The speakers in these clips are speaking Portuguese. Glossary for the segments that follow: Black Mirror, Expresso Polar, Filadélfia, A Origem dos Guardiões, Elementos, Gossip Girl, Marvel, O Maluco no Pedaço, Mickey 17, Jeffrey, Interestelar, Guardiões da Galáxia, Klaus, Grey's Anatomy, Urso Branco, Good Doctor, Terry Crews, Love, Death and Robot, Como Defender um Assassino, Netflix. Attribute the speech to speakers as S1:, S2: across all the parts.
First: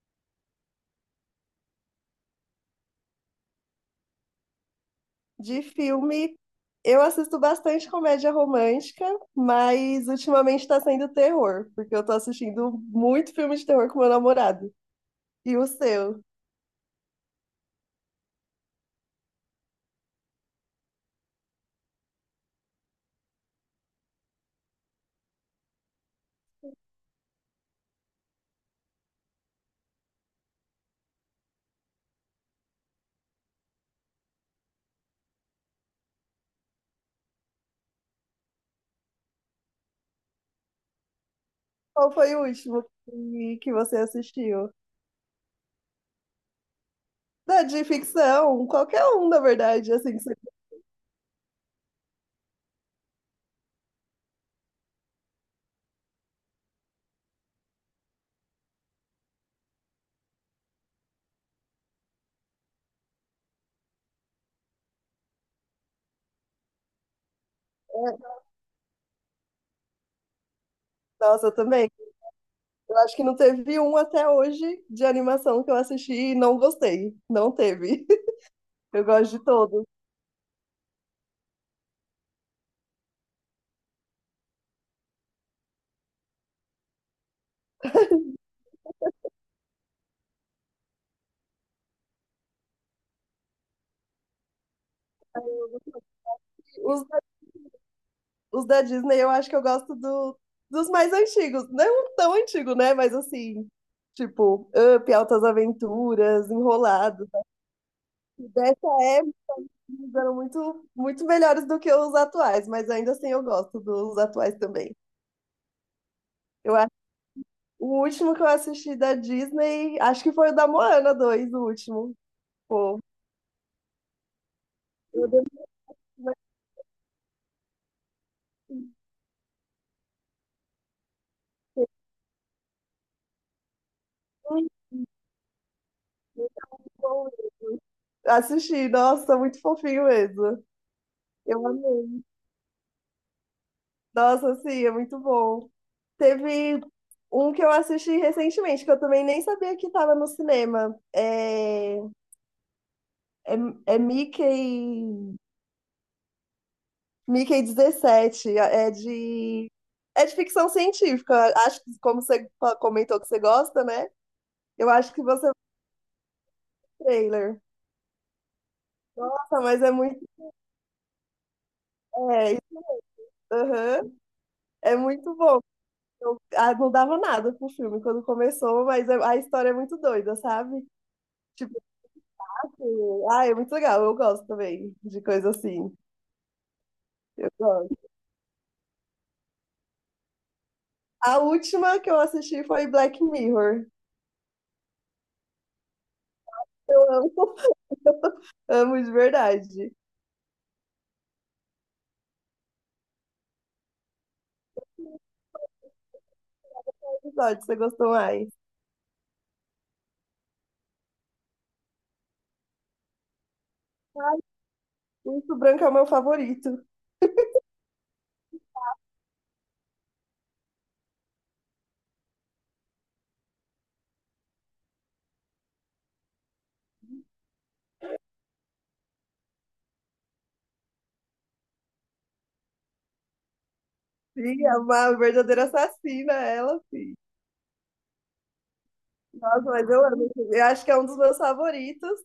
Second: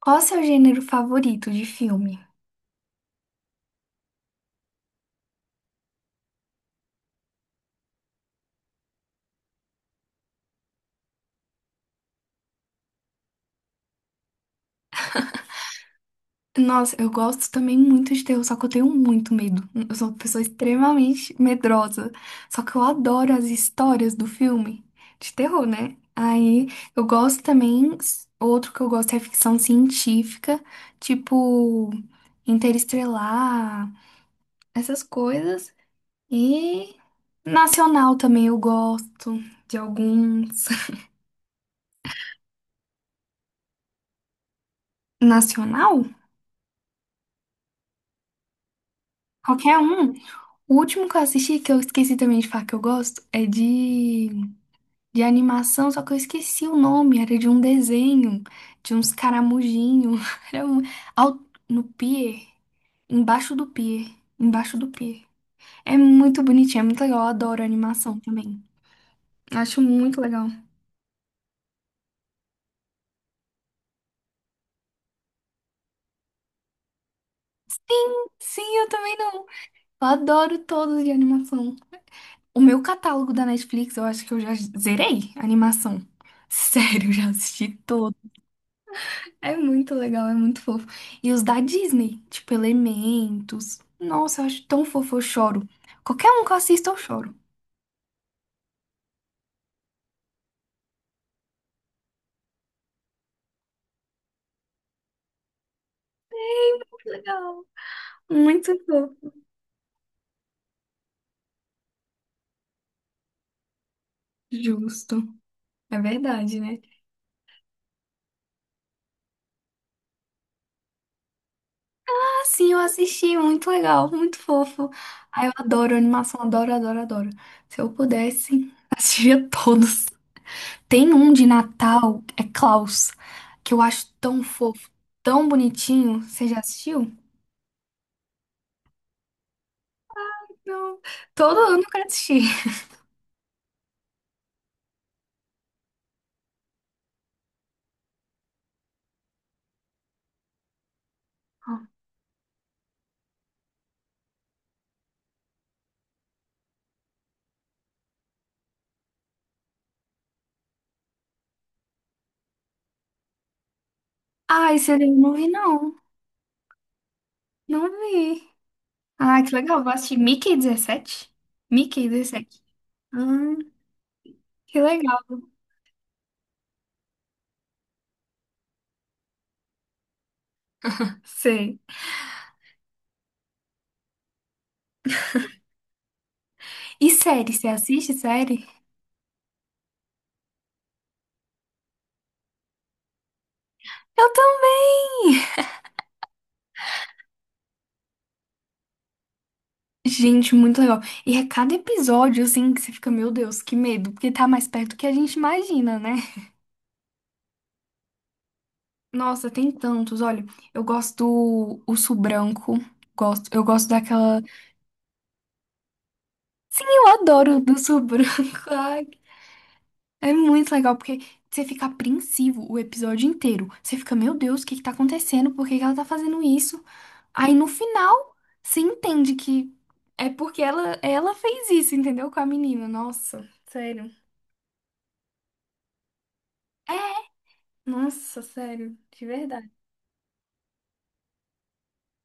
S1: Qual é o seu gênero favorito de filme?
S2: De filme, eu assisto bastante comédia romântica, mas ultimamente tá sendo terror, porque eu tô assistindo muito filme de terror com meu namorado. E o seu?
S1: Nossa, eu gosto também muito de terror, só que eu tenho muito medo. Eu sou uma pessoa extremamente medrosa. Só que eu adoro as histórias do filme de terror, né? Aí eu gosto também. Outro que eu gosto é ficção científica, tipo Interestelar, essas coisas. E nacional também eu gosto de alguns.
S2: Qual foi o último que você assistiu?
S1: Nacional?
S2: Da de ficção, qualquer um, na
S1: Qualquer
S2: verdade,
S1: um.
S2: assim, que você
S1: O último que eu assisti, que eu esqueci também de falar que eu gosto, é de animação, só que eu esqueci o nome, era de um desenho, de uns caramujinhos, era um, ao- no pier, embaixo do pier, embaixo do pier. É muito bonitinho, é muito legal, eu adoro animação
S2: quer.
S1: também. Acho muito legal.
S2: Nossa, eu também. Eu acho que não teve um até hoje de animação que eu assisti e não gostei. Não teve.
S1: Sim, sim, eu
S2: Eu
S1: também
S2: gosto
S1: não.
S2: de todos.
S1: Eu adoro todos de animação. O meu catálogo da Netflix, eu acho que eu já zerei a animação. Sério, eu já assisti. É muito legal, é muito fofo. E os da Disney, tipo Elementos. Nossa, eu acho tão fofo, eu choro. Qualquer um que eu assista, eu
S2: Os
S1: choro.
S2: os da Disney eu acho que eu gosto dos mais antigos. Não tão antigo, né? Mas assim, tipo, Up, Altas Aventuras,
S1: Que
S2: Enrolado.
S1: legal. Muito
S2: Dessa
S1: fofo.
S2: época eles eram muito, muito melhores do que os atuais, mas ainda assim eu gosto dos atuais também.
S1: Justo. É verdade,
S2: Eu
S1: né?
S2: acho o último que eu assisti da Disney, acho que foi o da Moana 2 o último.
S1: Ah, sim, eu
S2: Pô,
S1: assisti, muito legal, muito fofo.
S2: eu devo
S1: Ah, eu adoro
S2: dizer
S1: animação, adoro, adoro, adoro. Se eu pudesse,
S2: que
S1: assistia todos. Tem um de Natal, é Klaus, que eu acho tão
S2: é muito
S1: fofo, tão bonitinho. Você já assistiu?
S2: bom mesmo. Assisti, nossa, muito fofinho mesmo.
S1: Não. Todo
S2: Eu
S1: ano eu quero
S2: amei.
S1: assistir.
S2: Nossa, sim, é muito bom. Teve um que eu assisti recentemente, que eu também nem sabia que estava no cinema. É, é, Mickey 17, é de ficção científica. Acho que, como você comentou que você gosta, né?
S1: Ai,
S2: Eu
S1: esse
S2: acho
S1: anime eu
S2: que
S1: não
S2: você
S1: vi,
S2: viu
S1: não.
S2: o trailer.
S1: Não vi. Ah, que
S2: Nossa,
S1: legal.
S2: mas é
S1: Vou assistir
S2: muito.
S1: Mickey 17? Mickey
S2: É,
S1: 17. Hum,
S2: aham,
S1: que
S2: é
S1: legal.
S2: muito bom. Eu, não dava nada pro filme quando começou, mas a história é muito doida, sabe?
S1: Sei.
S2: Tipo, ah, é muito legal, eu gosto também de coisa assim.
S1: E
S2: Eu
S1: série? Você assiste
S2: gosto.
S1: série?
S2: A última que eu assisti foi Black Mirror.
S1: Eu também!
S2: Eu amo, amo de verdade.
S1: Gente, muito legal. E é cada episódio, assim, que você fica, meu Deus, que medo. Porque tá mais perto do que a gente imagina, né?
S2: Qual episódio você gostou mais?
S1: Nossa, tem tantos. Olha, eu gosto do Urso Branco. Gosto, eu gosto daquela.
S2: Muito Branco é o meu favorito.
S1: Sim, eu adoro o do Urso Branco. Ai, é muito legal, porque você fica apreensivo o episódio inteiro. Você fica, meu Deus, o que que tá acontecendo? Por que que ela tá fazendo isso? Aí no final, você entende que é porque ela fez isso, entendeu? Com a menina. Nossa, sério.
S2: Sim, é uma verdadeira assassina, ela,
S1: É,
S2: sim.
S1: nossa, sério, de
S2: Nossa,
S1: verdade.
S2: mas eu amo. Eu acho que é um dos meus favoritos.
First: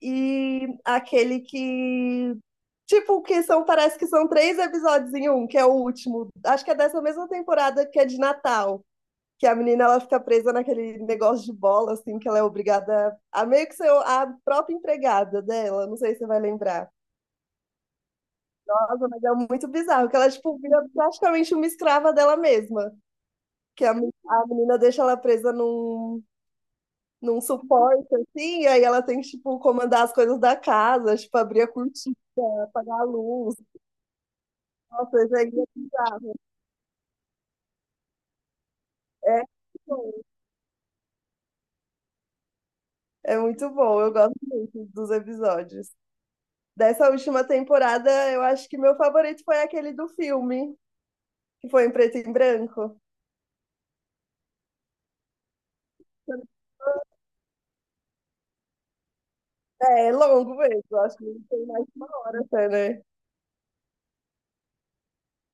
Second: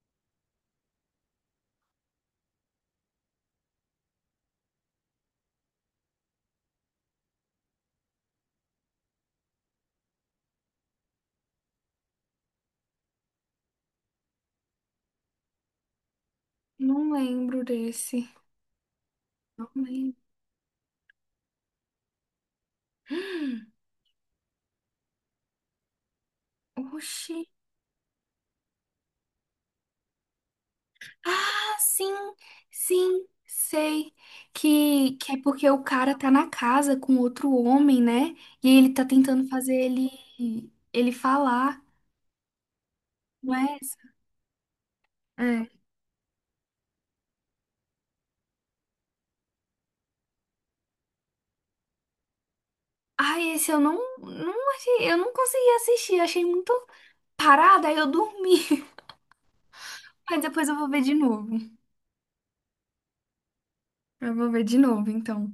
S2: E aquele que. Tipo, que são, parece que são três episódios em um, que é o último. Acho que é dessa mesma temporada que é de Natal. Que a menina ela fica presa naquele negócio de bola, assim, que ela é obrigada a meio que ser a própria empregada dela, não sei se você vai lembrar.
S1: Não lembro desse.
S2: Nossa, mas é
S1: Não
S2: muito bizarro, que
S1: lembro.
S2: ela, tipo, vira praticamente uma escrava dela mesma, que a menina deixa ela presa num,
S1: Oxi.
S2: num suporte, assim, e aí ela tem que, tipo, comandar as coisas da casa, tipo, abrir a
S1: Ah, sim,
S2: cortina, apagar a
S1: sim,
S2: luz.
S1: sei. Que,
S2: Nossa,
S1: que
S2: isso
S1: é
S2: aí
S1: porque o cara tá na casa com outro homem, né? E ele tá
S2: é
S1: tentando fazer ele, ele falar,
S2: é
S1: não
S2: muito
S1: é
S2: bom,
S1: essa?
S2: eu gosto muito dos
S1: É.
S2: episódios. Dessa última temporada, eu acho que meu favorito foi aquele do filme, que foi em preto e branco.
S1: Ai, esse eu não achei, eu não consegui assistir, achei muito parada, aí eu dormi.
S2: É, é
S1: Mas
S2: longo
S1: depois eu vou
S2: mesmo,
S1: ver de
S2: acho que
S1: novo.
S2: tem mais de uma hora até, né?
S1: Eu vou ver de novo, então.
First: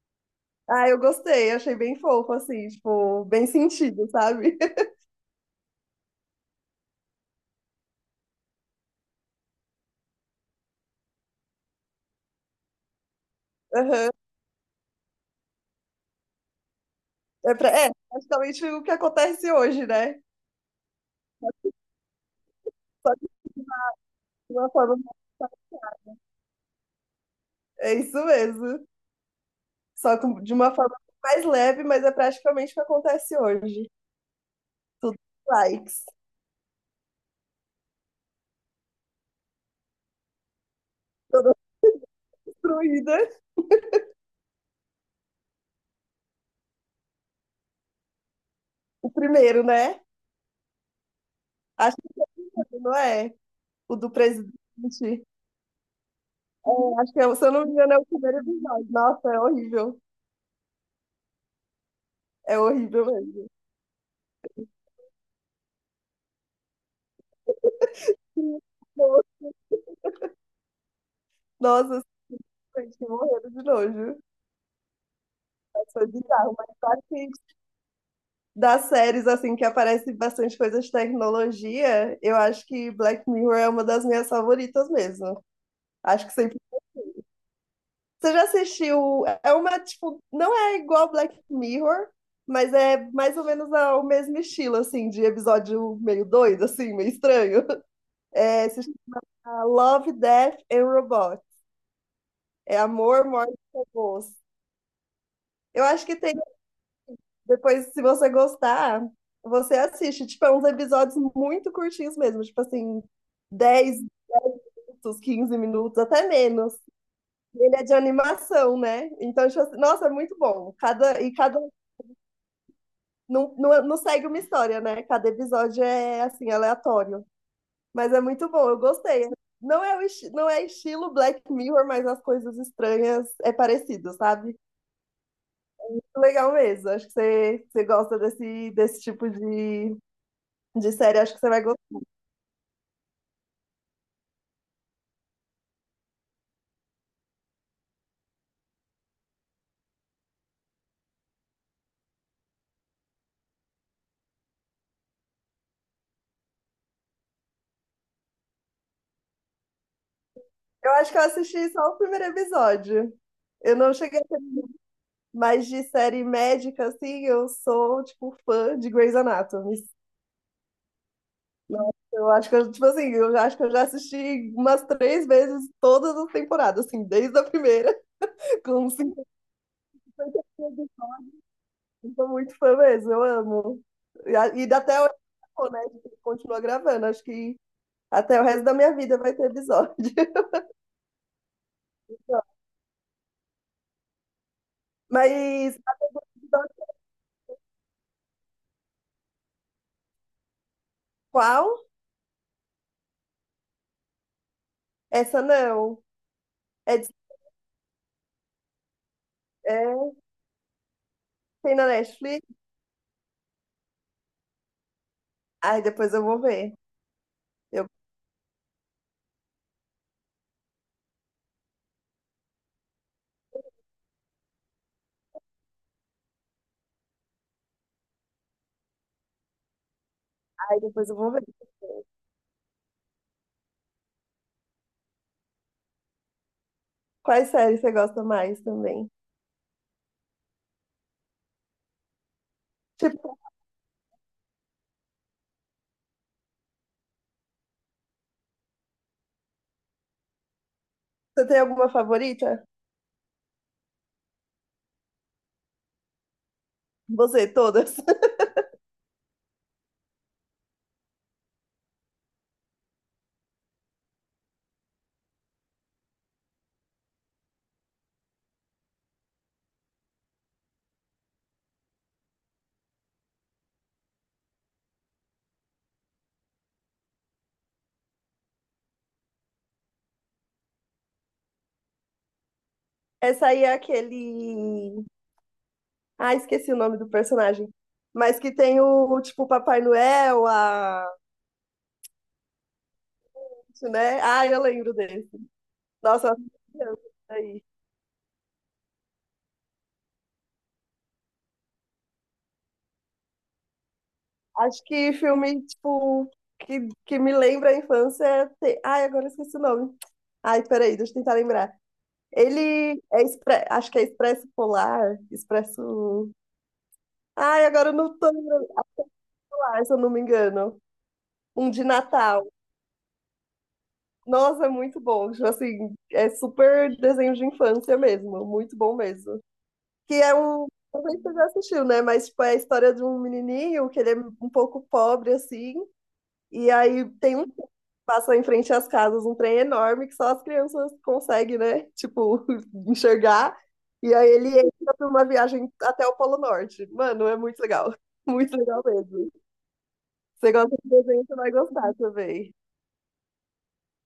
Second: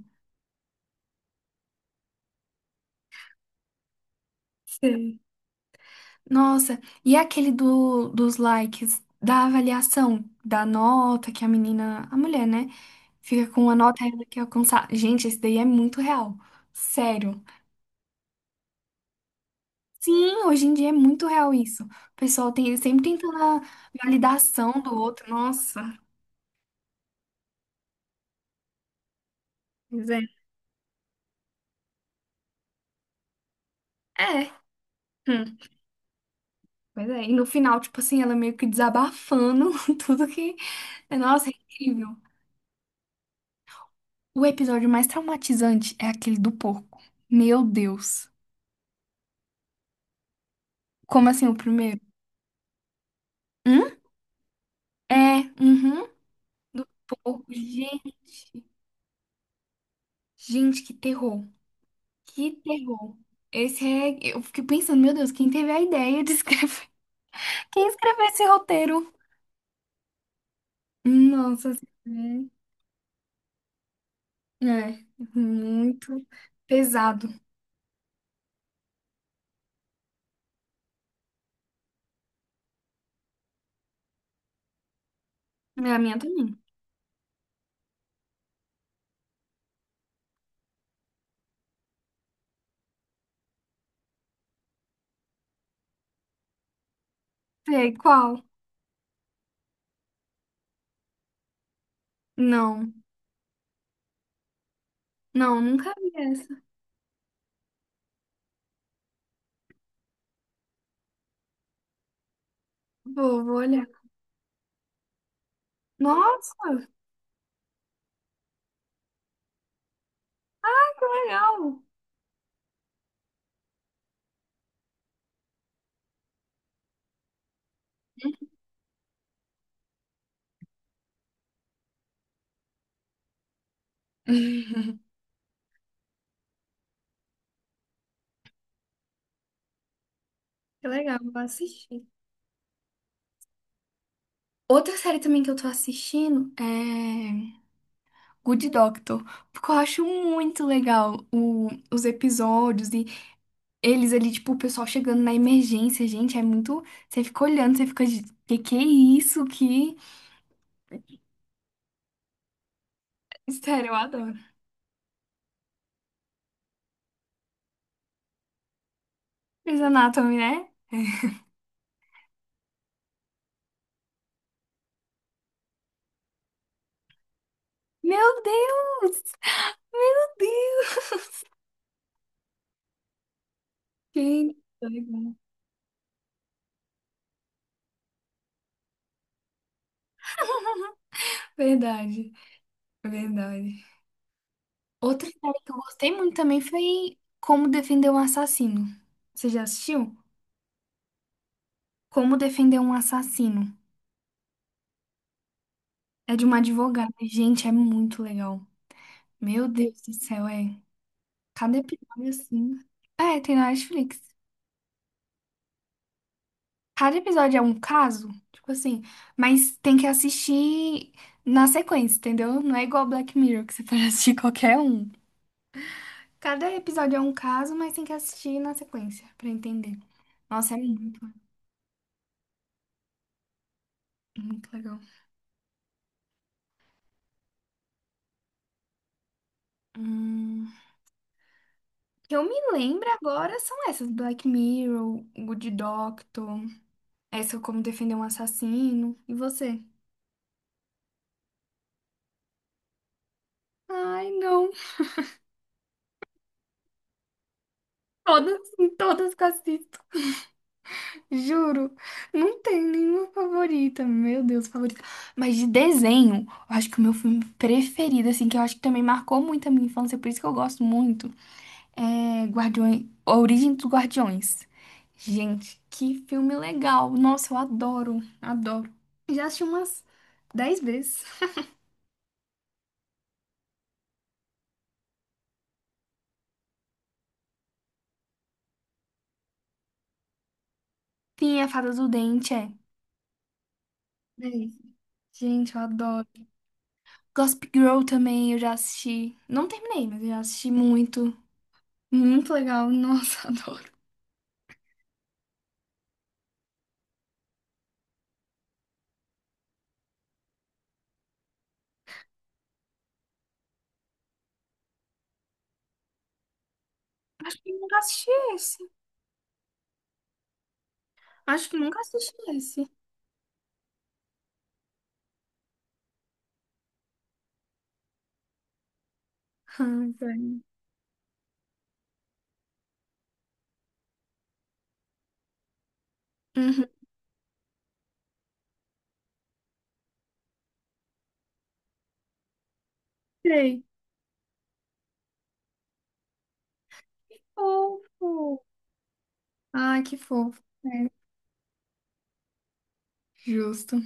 S2: Ah, eu gostei, achei bem fofo, assim, tipo, bem sentido, sabe?
S1: Sei. Nossa, e aquele do, dos likes, da avaliação, da nota que a menina, a mulher, né? Fica com a nota
S2: Aham.
S1: ela que alcançar. Gente, esse daí é muito real. Sério.
S2: É, praticamente o que acontece hoje, né?
S1: Sim, hoje em dia é muito real isso. O pessoal tem, sempre
S2: Só que
S1: tentando a
S2: de uma
S1: validação do
S2: forma.
S1: outro. Nossa.
S2: É isso mesmo.
S1: Pois
S2: Só
S1: é.
S2: de uma forma mais leve, mas é praticamente o que acontece hoje.
S1: É.
S2: Tudo
S1: Hum,
S2: likes,
S1: pois é. E no final, tipo assim, ela meio que desabafando tudo que. Nossa, é
S2: toda
S1: incrível.
S2: destruída.
S1: O episódio mais traumatizante é aquele do porco. Meu Deus.
S2: O primeiro, né?
S1: Como assim o
S2: Acho
S1: primeiro?
S2: que não é
S1: Hum?
S2: o do presidente.
S1: É, uhum. Do
S2: É, acho que,
S1: povo.
S2: se eu não me engano, é o
S1: Gente,
S2: primeiro episódio. Nossa, é horrível.
S1: gente, que terror. Que
S2: É horrível
S1: terror.
S2: mesmo.
S1: Esse é. Eu fiquei pensando, meu Deus, quem teve a ideia de escrever? Quem escreveu esse roteiro? Nossa,
S2: Nossa,
S1: é,
S2: gente, morrendo de nojo.
S1: é
S2: Foi
S1: muito
S2: bizarro, mas claro
S1: pesado.
S2: que das séries, assim, que aparece bastante coisa de tecnologia, eu acho que Black Mirror é uma das minhas favoritas mesmo.
S1: É a minha
S2: Acho que
S1: também.
S2: sempre. Você já assistiu. É uma, tipo, não é igual Black Mirror, mas é mais ou menos o mesmo estilo, assim, de episódio meio doido, assim, meio estranho.
S1: Sei qual?
S2: É, se Ah, Love, Death and Robot. É
S1: Não,
S2: Amor, Morte e Robôs.
S1: não,
S2: Eu
S1: nunca
S2: acho
S1: vi
S2: que tem.
S1: essa.
S2: Depois, se você gostar, você assiste. Tipo, é uns episódios muito curtinhos mesmo. Tipo assim,
S1: Vou olhar.
S2: 10 minutos, 15 minutos, até menos.
S1: Nossa,
S2: E ele é de animação, né? Então, tipo assim, nossa, é muito bom.
S1: que
S2: Cada, e cada.
S1: legal.
S2: Não, não, não segue uma história, né? Cada episódio é, assim, aleatório. Mas é muito bom, eu gostei. Não é, o não é estilo Black Mirror, mas as coisas estranhas é parecido, sabe? Legal mesmo. Acho que você gosta desse tipo de,
S1: Que
S2: de
S1: legal,
S2: série. Acho que
S1: vou
S2: você vai gostar.
S1: assistir. Outra série também que eu tô assistindo é. Good Doctor, porque eu acho muito legal o- os episódios e eles ali, tipo, o pessoal chegando na emergência, gente, é muito. Você fica olhando, você fica de. Que é isso? Que.
S2: Eu acho que eu assisti só o primeiro episódio. Eu
S1: Sério,
S2: não
S1: eu
S2: cheguei a
S1: adoro.
S2: ter mais de série médica, assim. Eu sou, tipo, fã de Grey's Anatomy.
S1: Grey's Anatomy, né?
S2: Eu acho que eu, tipo assim, eu acho que eu já assisti umas três vezes todas as temporadas, assim, desde a primeira,
S1: Meu
S2: com 50
S1: Deus!
S2: episódios. Eu sou muito fã mesmo, eu amo. E, a-
S1: Gente,
S2: e
S1: que
S2: até hoje,
S1: legal.
S2: né? A gente continua gravando. Acho que até o resto da minha vida vai ter episódio.
S1: Verdade, verdade. Outra série que
S2: Mas
S1: eu gostei muito também
S2: sabe
S1: foi Como Defender um Assassino. Você já assistiu?
S2: qual?
S1: Como Defender um Assassino.
S2: Essa não.
S1: É de uma
S2: É,
S1: advogada. Gente, é muito legal. Meu Deus
S2: é,
S1: do céu, é.
S2: tem
S1: Cada
S2: na
S1: episódio
S2: Netflix.
S1: assim. É, tem na Netflix.
S2: Ai, depois eu vou ver.
S1: Cada episódio é um
S2: Eu,
S1: caso, tipo assim, mas tem que assistir na sequência, entendeu? Não é igual Black Mirror, que você pode assistir qualquer um. Cada episódio é um caso, mas tem que assistir na sequência pra entender. Nossa, é
S2: ai, depois eu
S1: muito,
S2: vou ver.
S1: muito legal.
S2: Quais séries você gosta mais também?
S1: Hum, que eu me lembro
S2: Tipo,
S1: agora são essas: Black Mirror, Good Doctor, essa como defender um assassino. E você?
S2: você tem alguma favorita?
S1: Ai, não.
S2: Você, todas.
S1: Todas, todas que eu assisto, juro. Não tem nenhuma favorita. Meu Deus, favorita. Mas de desenho, eu acho que o meu filme preferido, assim, que eu acho que também marcou muito a minha infância, por isso que eu gosto muito, é Guardiões, A Origem dos Guardiões. Gente, que filme legal. Nossa, eu adoro, adoro. Já assisti umas 10 vezes.
S2: Essa aí é aquele. Ah, esqueci o nome do personagem. Mas que tem o, tipo, o Papai Noel, a.
S1: Sim, a Fada do Dente, é.
S2: Né? Ah, eu
S1: 10.
S2: lembro desse.
S1: Gente, eu adoro.
S2: Nossa, eu assisti criança, isso aí.
S1: Gossip Girl também, eu já assisti. Não terminei, mas eu já assisti muito. Muito legal. Nossa, adoro.
S2: Acho que filme, tipo, que me lembra a infância. Tem. Ai, agora eu esqueci o nome. Ai, peraí, deixa eu tentar lembrar. Acho que é Expresso Polar, Expresso.
S1: Acho
S2: Ai,
S1: que
S2: agora eu
S1: nunca
S2: não
S1: assisti
S2: tô lembrando
S1: esse.
S2: mais, se eu não me engano.
S1: Acho
S2: Um
S1: que
S2: de
S1: nunca assisti
S2: Natal.
S1: esse.
S2: Nossa, é muito bom. Tipo assim, é super desenho de infância mesmo. Muito bom mesmo.
S1: Ai,
S2: Que é
S1: velho.
S2: um. Não sei se você já assistiu, né? Mas, tipo, é a história de um menininho que ele é um pouco pobre, assim. E
S1: Uhum.
S2: aí tem um trem que passa em frente às casas, um trem enorme que só as crianças conseguem, né? Tipo, enxergar.
S1: Sei.
S2: E aí ele entra pra uma viagem até o Polo Norte. Mano, é muito legal.
S1: Fofo.
S2: Muito legal mesmo.
S1: Ai, que
S2: Você
S1: fofo.
S2: gosta de
S1: É,
S2: desenho, você vai gostar também.
S1: justo.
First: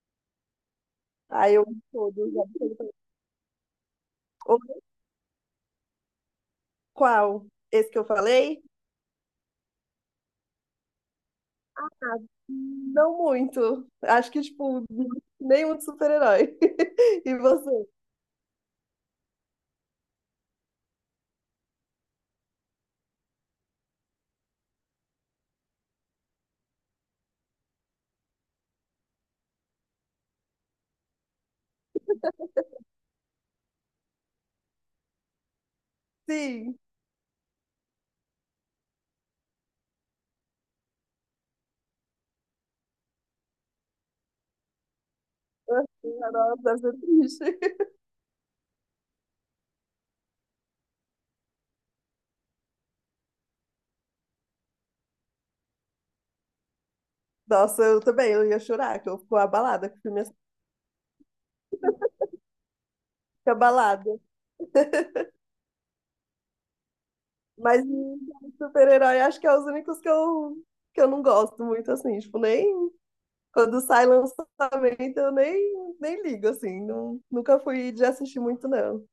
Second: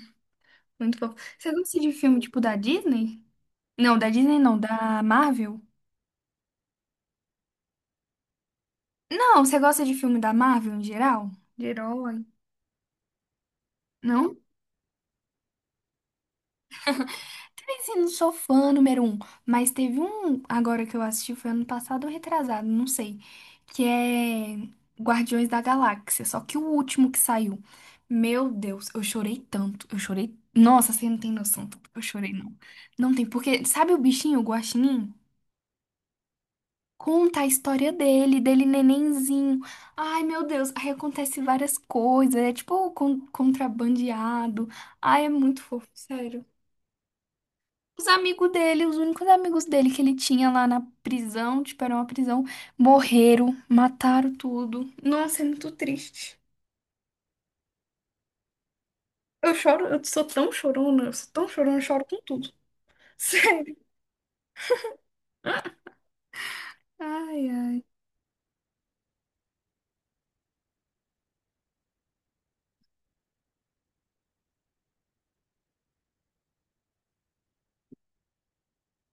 S1: Muito fofo. Você
S2: Aí eu
S1: gosta
S2: amo
S1: de filme
S2: todos.
S1: tipo da
S2: Absolutamente.
S1: Disney? Não, da Disney não,
S2: O-
S1: da Marvel?
S2: Qual? Esse que eu falei?
S1: Não, você gosta de filme da Marvel em geral? De herói?
S2: Não muito. Acho
S1: Não?
S2: que, tipo, nenhum de super-herói. E você?
S1: Assim, não sou fã número um, mas teve um agora que eu assisti, foi ano passado ou retrasado, não sei, que é Guardiões da Galáxia, só que o último que saiu. Meu Deus, eu chorei tanto, eu chorei. Nossa, você não tem noção, do tanto que eu chorei, não. Não tem, porque sabe o bichinho, o guaxinim?
S2: Sim.
S1: Conta a história dele, nenenzinho. Ai, meu Deus, aí acontece várias coisas, é tipo con- contrabandeado. Ai, é muito fofo, sério.
S2: Nossa, deve ser triste.
S1: Os amigos dele, os únicos amigos dele que ele tinha lá na prisão, tipo, era uma prisão, morreram, mataram tudo. Nossa, é muito triste.
S2: Nossa, eu também, eu ia chorar, que eu fico
S1: Eu choro,
S2: abalada, que
S1: eu
S2: o filme
S1: sou
S2: é
S1: tão chorona, eu sou tão chorona, eu choro com tudo. Sério.
S2: abalada.
S1: Ai,
S2: Mas
S1: ai.
S2: de super-herói, acho que é os únicos que eu não gosto muito, assim, tipo, nem quando sai lançamento, eu nem ligo, assim, não, nunca fui de assistir muito, não.